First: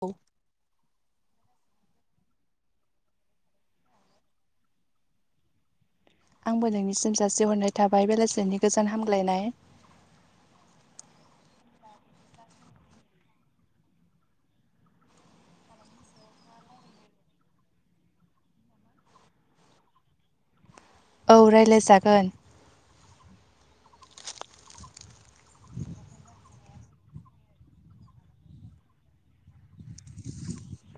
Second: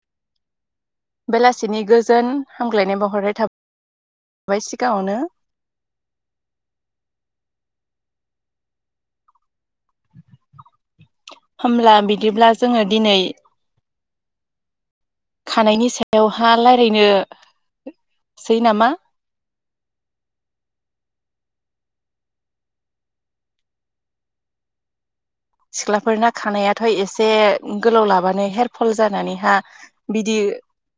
औ। बेलासिनि गोजोन हामग्लायनाय बावहरनाय थाबाय सिगाङावनो। आंबो नोंनिसिम जासिहरनाय थाबाय बेलासिनि गोजोन हामग्लायनाय। होमब्ला बिदिब्ला जोङो दिनै खानायनि सायावहा रायलायनो सै नामा? औ रायलायजागोन। सिख्लाफोरना खानायाथ' एसे गोलाव लाबानो हेरफल जानानैहा बिदि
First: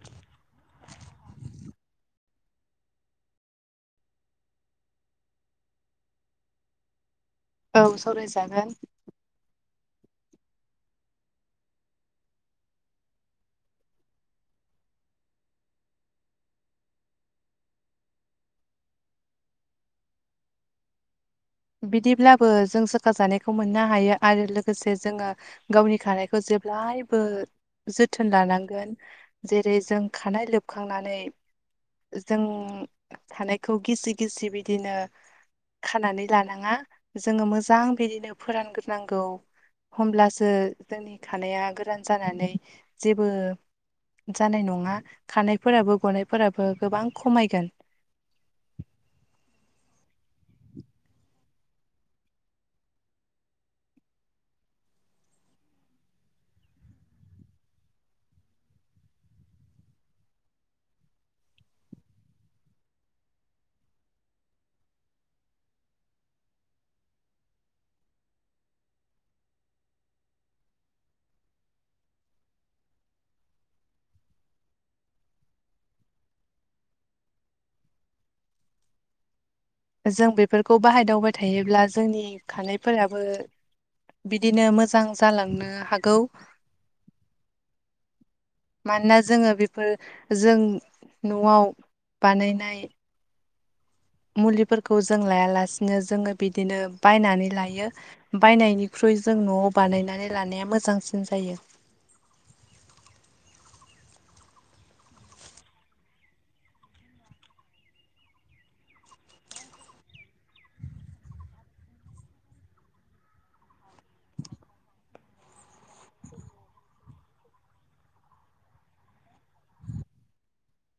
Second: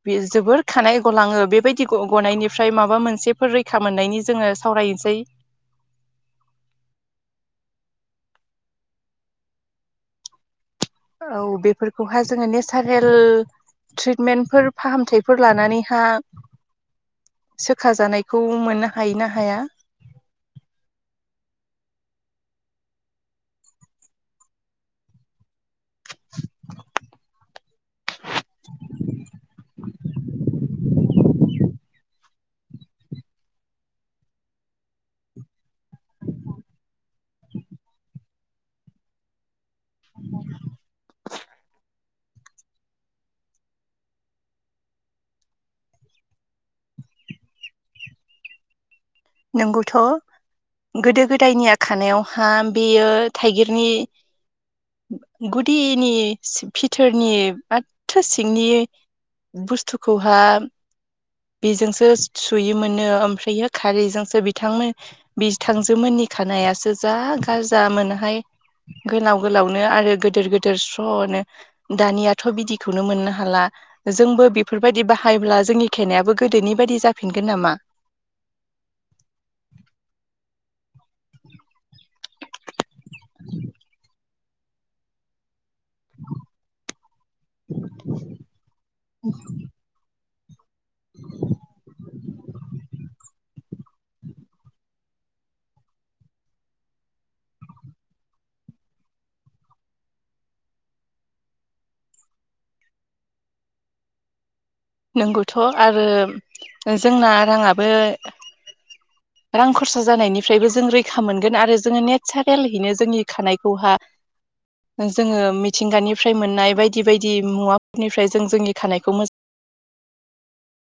बे जोबोर खानाय गलाङो बेबायदि गनायनिफ्राय माबा मोनसेफोर रैखा मोननायनि जोङो सावरायनोसै। औ सरायजागोन। औ बेफोरखौहाय जोङो नेसारेल ट्रिटमेन्टफोर फाहामथायफोर लानानैहा सोखा जानायखौ मोननो हायोना हाया? बिदिब्लाबो जों सोखा जानायखौ मोननो हायो आरो लोगोसे जोङो गावनि खानायखौ जेब्लायबो जोथोन लानांगोन। जेरै जों खानाय लोबखांनानै जों खानायखौ गिसि गिसि बिदिनो खानानै लानाङा जोङो मोजां बिदिनो फोरानग्रोनांगौ होमब्लासो जोंनि खानाया गोरान जानानै जेबो जानाय नङा खानायफोराबो गनायफोराबो गोबां खमायगोन। नोंगौथ'। गोदो गोदायनि खानायावहा बेयो थाइगिरनि गुदिनि सि भिथोरनि माथो सिंनि बुस्थुखौहा बेजोंसो सुयोमोनो ओमफ्रायो खारैजोंसो बिथांमोन बिथांजोमोननि खानायासो जा गाजा मोनहाय। गोलाव गोलावनो आरो गोदोर गोदोर स्र'नो। दानियाथ' बिदिखौनो मोननो हाला। जोंबो बेफोरबायदि बाहायोब्ला जोंनि खेनायाबो गोदोनि बायदि जाफिनगोन नामा? जों बेफोरखौ बाहायदावबाय थायोब्ला जोंनि खानायफोराबो बिदिनो मोजां जालांनो हागौ। [inaudible] मानोना जोङो बेफोर जों न'आव बानायनाय मुलिफोरखौ जों लायालासिनो जोङो बिदिनो बायनानै लायो। बायनायनिख्रुइ जों न'आव बानायनानै लानाया मोजांसिन जायो। नोंगौथ' आरो जोंना राङाबो [inaudible] रां खरसा जानायनिफ्रायबो जों रैखा मोनगोन आरो जोङो नेसारेलहैनो जोंनि खानायखौहा जोङो मिथिंगानिफ्राय मोननाय बायदि बायदि मुवाफोरनिफ्राय जों जोंनि खानायखौ मोज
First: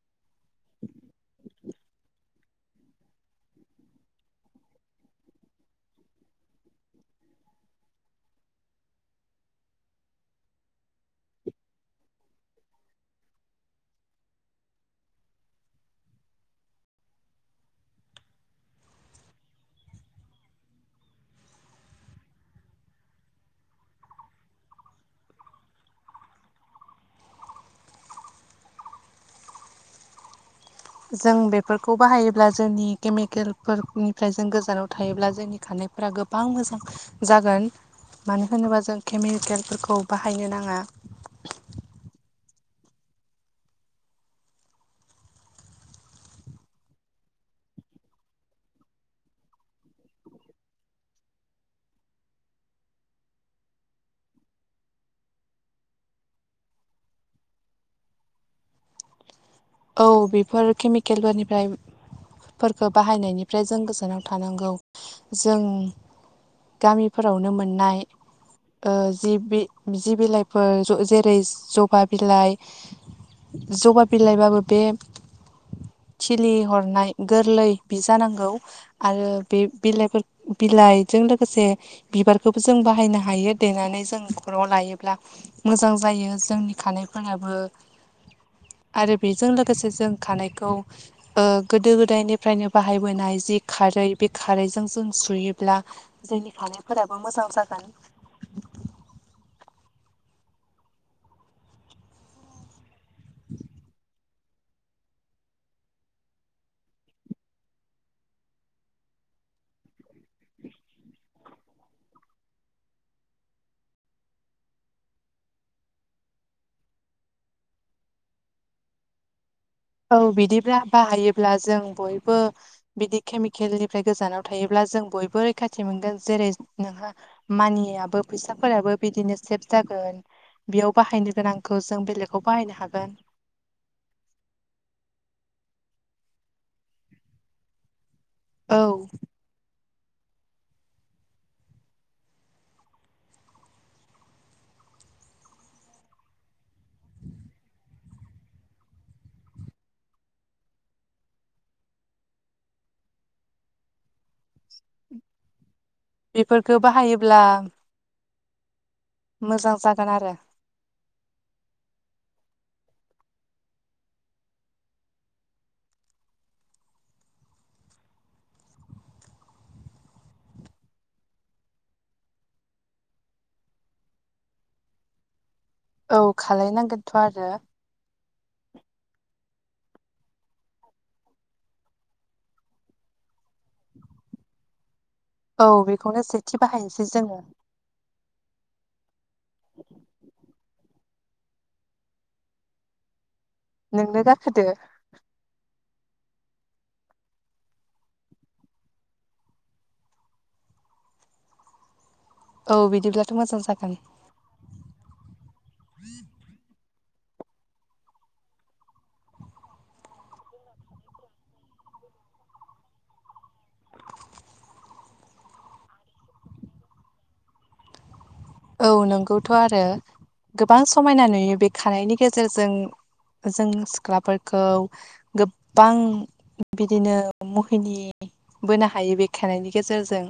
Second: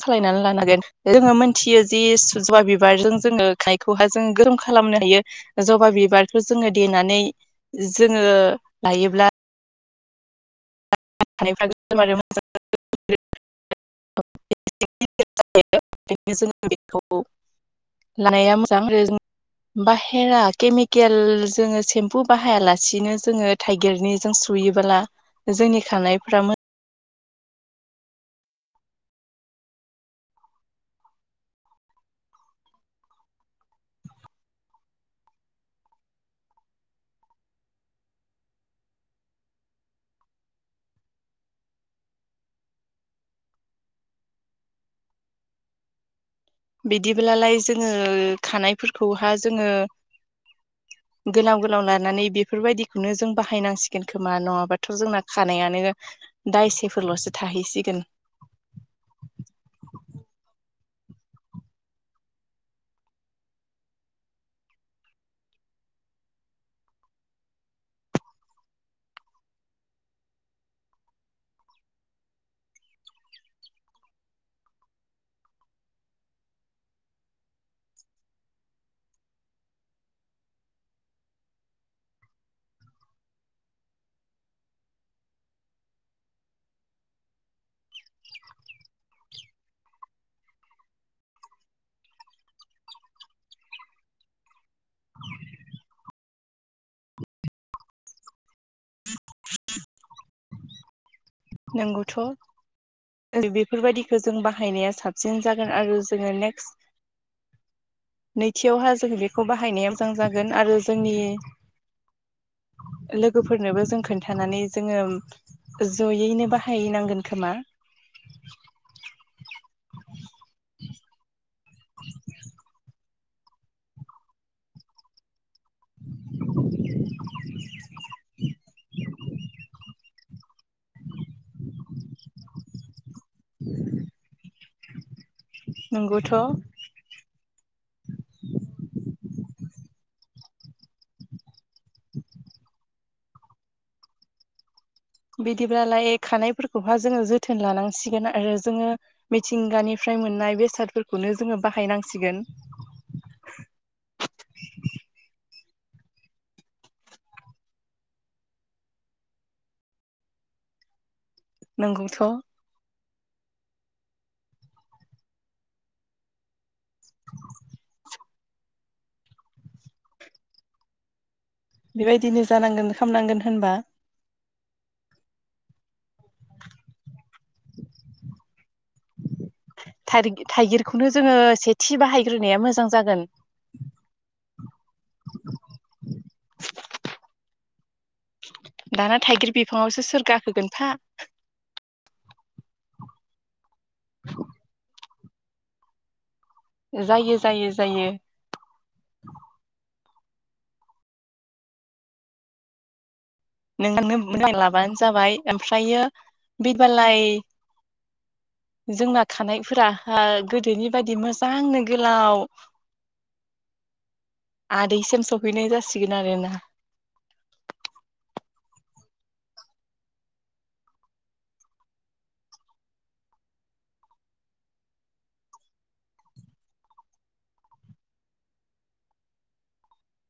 खालायनानै लानो हांगोन जोङो मोनथियो जि सुजुवा बिबारजों जोङो खानायखौहा जोङो गोरोम खालामनो हायो जबा बिबारखौ जोङो देनानै जोङो लायोब्ला फ गो मो [unintelligible] लानाया मोजां आरो बाहेरा केमिकेल जोङो सेम्पु बाहायालासिनो जोङो थाइगिरनिजों सुयोबोला जोंनि खनायफ्रा जों बेफोरखौ बाहायोब्ला जोंनि केमिकेलफोरनिफ्राय जों गोजानाव थायोब्ला जोंनि खारनाय फोर गोबां मोजां जागोन मानो होनोबा जों केमिकेलफोरखौ बाहायनो नाङा बिदिब्लालाय जोङो खानायफोरखौहा जोङो [inaudible] गोलाव गोलाव लानानै बेफोरबायदिखौनो जों बाहायनांसिगोन खोमा नङाबाथ' जोंना खानायानो दायसेफोरल'सो थाहैसिगोन औ बेफोर केमिकेलफोरनिफ्राय फोरखौ बाहायनायनिफ्राय जों गोजानाव थानांगौ जों गामिफोरावनो मोननाय ओ जि जि बिलाइफोर जेरै जबा बिलाइ जगा बिलाइबाबो बे खिलि हरनाय गोरलै बि जानांगौ आरो बे बिलाइफोर बिलाइजों लोगोसे बिबारखौबो जों बाहायनो हायो देनानै जों न'खराव लायोब्ला मोजां जायो जोंनि खानायफोराबो आरो बे जों लोगोसे जों खानायखौ ओ गोदो गोदायनिफ्रायनो बाहायबोनाय जि खारै बे खारैजों जों सुयोब्ला जोंनि खानायफोराबो मोजां जागोन नोंगौथ' बेफोरबायदिखौ जों बाहायनाया साबसिन जागोन आरो जोङो नेक्स्ट नैथियावहा जोङो बेखौ बाहायनाया मोजां जागोन आरो जोंनि लोगोफोरनोबो जों खोन्थानानै जोङो जय यैनो बाहायनांगोन खोमा औ बिदिब्ला बाहायोब्ला जों बयबो बिदि केमिकेलनिफ्राय गोजानाव थायोब्ला जों बयबो रैखाथि मोनगोन जेरै नोंहा मानियाबो फैसाफोराबो बिदिनो सेभ जागोन। बेयाव बाहायनो गोनांखौ जों बेलेगाव बाहायनो हागोन। [inaudible] नंगौथ' [inaudible] औ बिदिब्लाालाय खानायफोरखौह जोङो जोथोन लानांसिगोन आरो जोङो मिथिंगानिफ्राय मोननाय बेसादफोरखौनो जोङो बाहायनांसिगोन बेफोरफोरखौो बाहायोब्ला मोजां जागोन आरो। नंगौथ' [inaudible] बेबायदिनो जानांगोन खालामनांगोन होनबा औ खालामलायनांगोनथ' आरो थ थाइगिरखौनो जोङो सेथिि बाहायग्रोनाया मोजां जागोन औ बेखौनो सेथि बाहायनोसै जोङो। दाना थाइगिर बिफाङावसो सोर गाखोगोनफा नोंनो गाखोदो जायो जायो जायो औ बिदिब्ला नोंनो [unintelligible] लाबानो जाबाय ओमफ्रायो बेबालाय जोंना खानायफोरा ओ गोदोनि बायदि मोजांनो गोलाव [inaudible] आदैसिम सफैनाय जासिगोन आरोना। औ नोंगौथ' आरो गोबां समायना नुयो बे खानायनि गेजेरजों जों सिख्लाफोरखौ गोबां बिदिनो महिनि बोनो हायो बे खेराइनि गेजेरजों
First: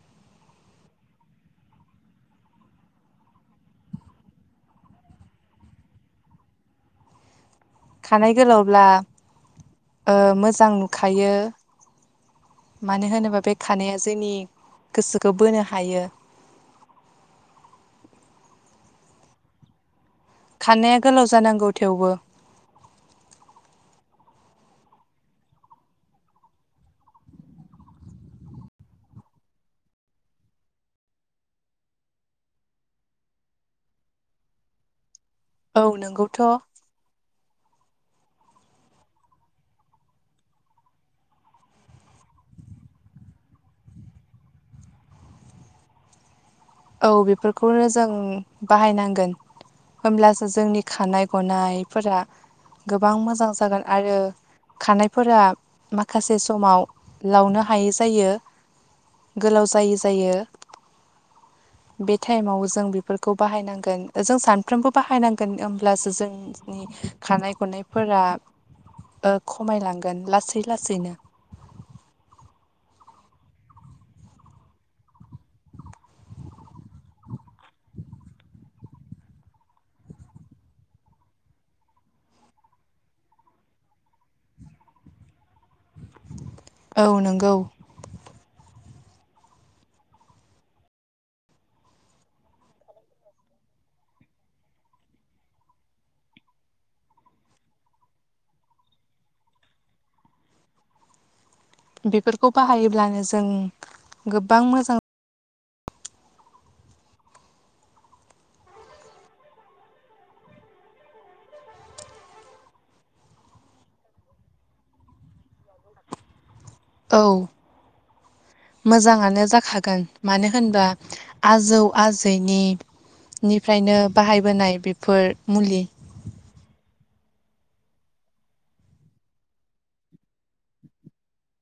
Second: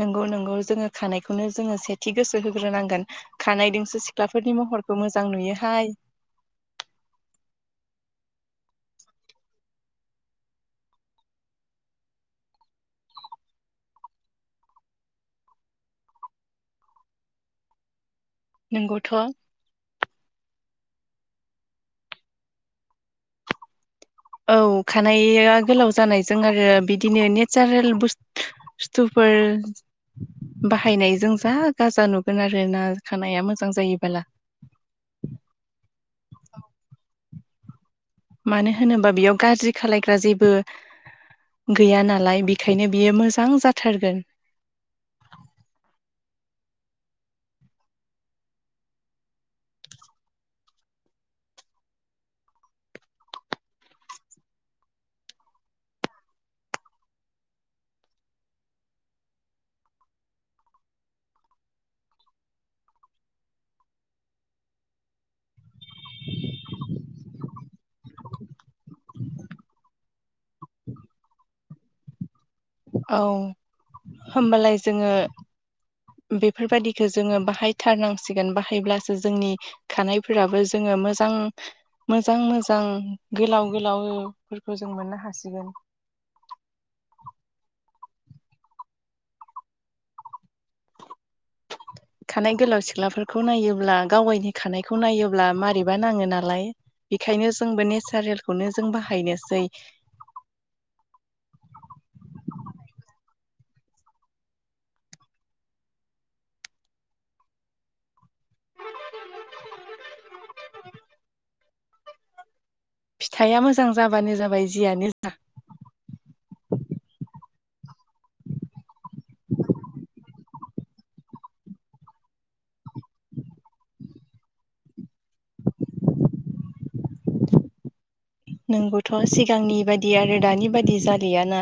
नोंगौ नोंगौ जोङो खानायखौनो जोङो सेथि गोसो होग्रोनांगोन खानायदोंसो सिख्लाफोरनि महरखौ मोजां नुयोहाय खानाय गोलावब्ला ओ मोजां नुखायो मानो होनोबा बे खानाया जोंनि गोसोखौ बोनो हायो। नोंगौथ'। खारनाया गोलाव जानांगौ थेवबो। औ खानाया गोलाव जानायजों आरो बिदिनो नेचारेल बुस्थु बस्थुफोर बाहायनायजों जा गाजा नुगोन आरो ना खानाया मोजां जायोबाला। औ नोंगौथ'। मानो होनोबा बेयाव गाज्रि खालायग्रा जेबो गैया नालाय बेखायनो बियो मोजां जाथारगोन। औ बेफोरखौनो जों बाहायनांगोन। होमब्लासो जोंनि खानाय गनायफोरा गोबां मोजां जागोन आरो खानायफोरा माखासे समाव लावनो हायै जायो। गोलाव जायि जायो। बे टाइमाव जों बेफोरखौ बाहायनांगोन जों सानफ्रोमबो बाहायनांगोन होमब्लासो जों नि खानाय गनायफोरा ओ खमायलांगोन लासै लासैनो। औ होनबालाय जोङो बेफोरबायादिखौ जोङो बाहायथारनांसिगोन बाहायब्लासो जोंनि खानायफोराबो जोङो मोजां मोजां मोजां गोलाव गोलावफोरखौ जों मोननो हासिगोन। औ नोंगौ। खानाय गोलाव सिख्लाफोरखौ नायोब्ला गावायनि खानायखौ नायोब्ला मारैबा नाङो नालाय। बेखायनो जोंबो नेसारेलखौनो जों बाहायनोसै। बेफोरखौ बाहायोब्लानो जों गोबां मोजां [unintelligible] फिथाइया मोजां जाबानो जाबाय जियानो जा। औ मोजाङानो जाखागोन मानो होनबा आजौ आजैनि निफ्रायनो बाहायबोनाय बेफोर मुलि नोंगौथ' सिगांनि बायदि आरो दानि बायदि जलियाना।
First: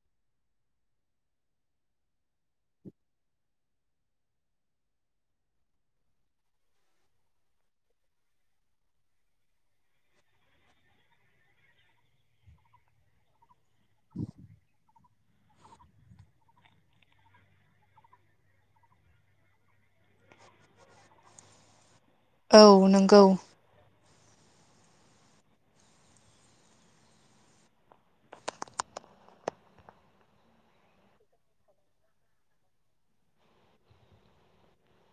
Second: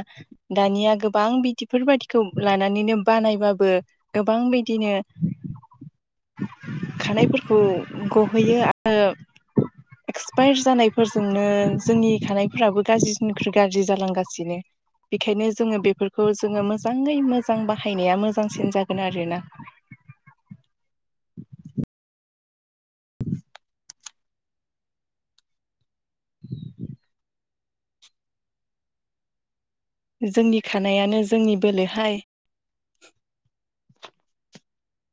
दानिया गोबां बिदिफोर बायदिखौ लानानैनो बानायबाबो गोबां बिदिनो खानायफोरखौ गहैयो आरो एक्सपायार जानायफोरजोंनो जोंनि खानायफोराबो गाज्रिनिख्रुइ गाज्रि जालांगासिनो। बेखायनो जोङो बेफोरखौ जोङो मोजाङै मोजां बाहायनाया मोजांसिन जागोन आरोना। औ नंगौ। [inaudible] जोंनि खानायानो जोंनि बोलोहाय।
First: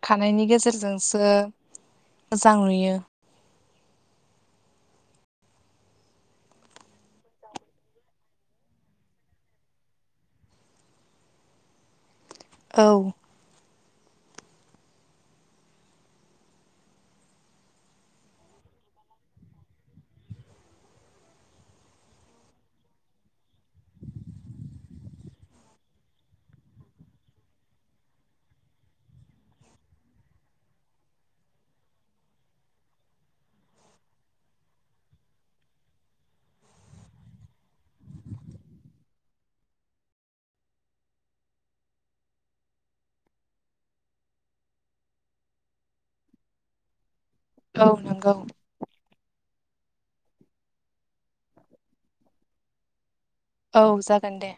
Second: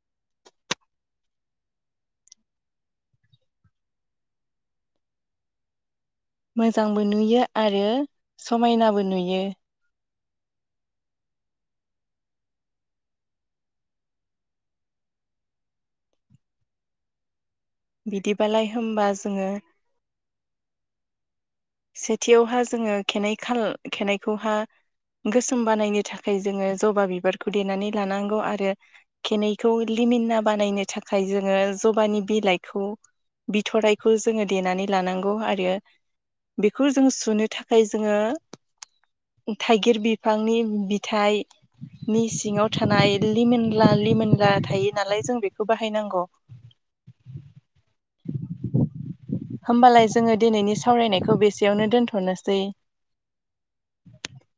खानायनि गेजेरजोंसो मोजां नुयो। मोजांबो नुयो आरो समायनाबो नुयो औ बिदिबालाय होनोमबा जोंङो सेथियावहा जोंङो खाइनै खा खनायाइखौहा गोसोम बानायनो थाखाय जोंङो जबा बिबारखौ देनानै लानांगौ आरो खेनैखौ लिमिनना बानायनो थाखाय जोंङो जबानि बिलाइखौ बिथररायखौ जोंङो देनानै लानांगौ आरो बेखौ जों सुनो थाखाय जोंङो थाइगिर बिफांनि बिथाइ नि सिंङाव थानाय लिमोनला लिमोनला थायो नालाय जों बेखौ बाहायनांगौ। औ नंगौ। होमबालाय जोंङो दिनैनि सावरायनायखौ बेसेयावनो दोनथ'नोसै। औ जागोन दे।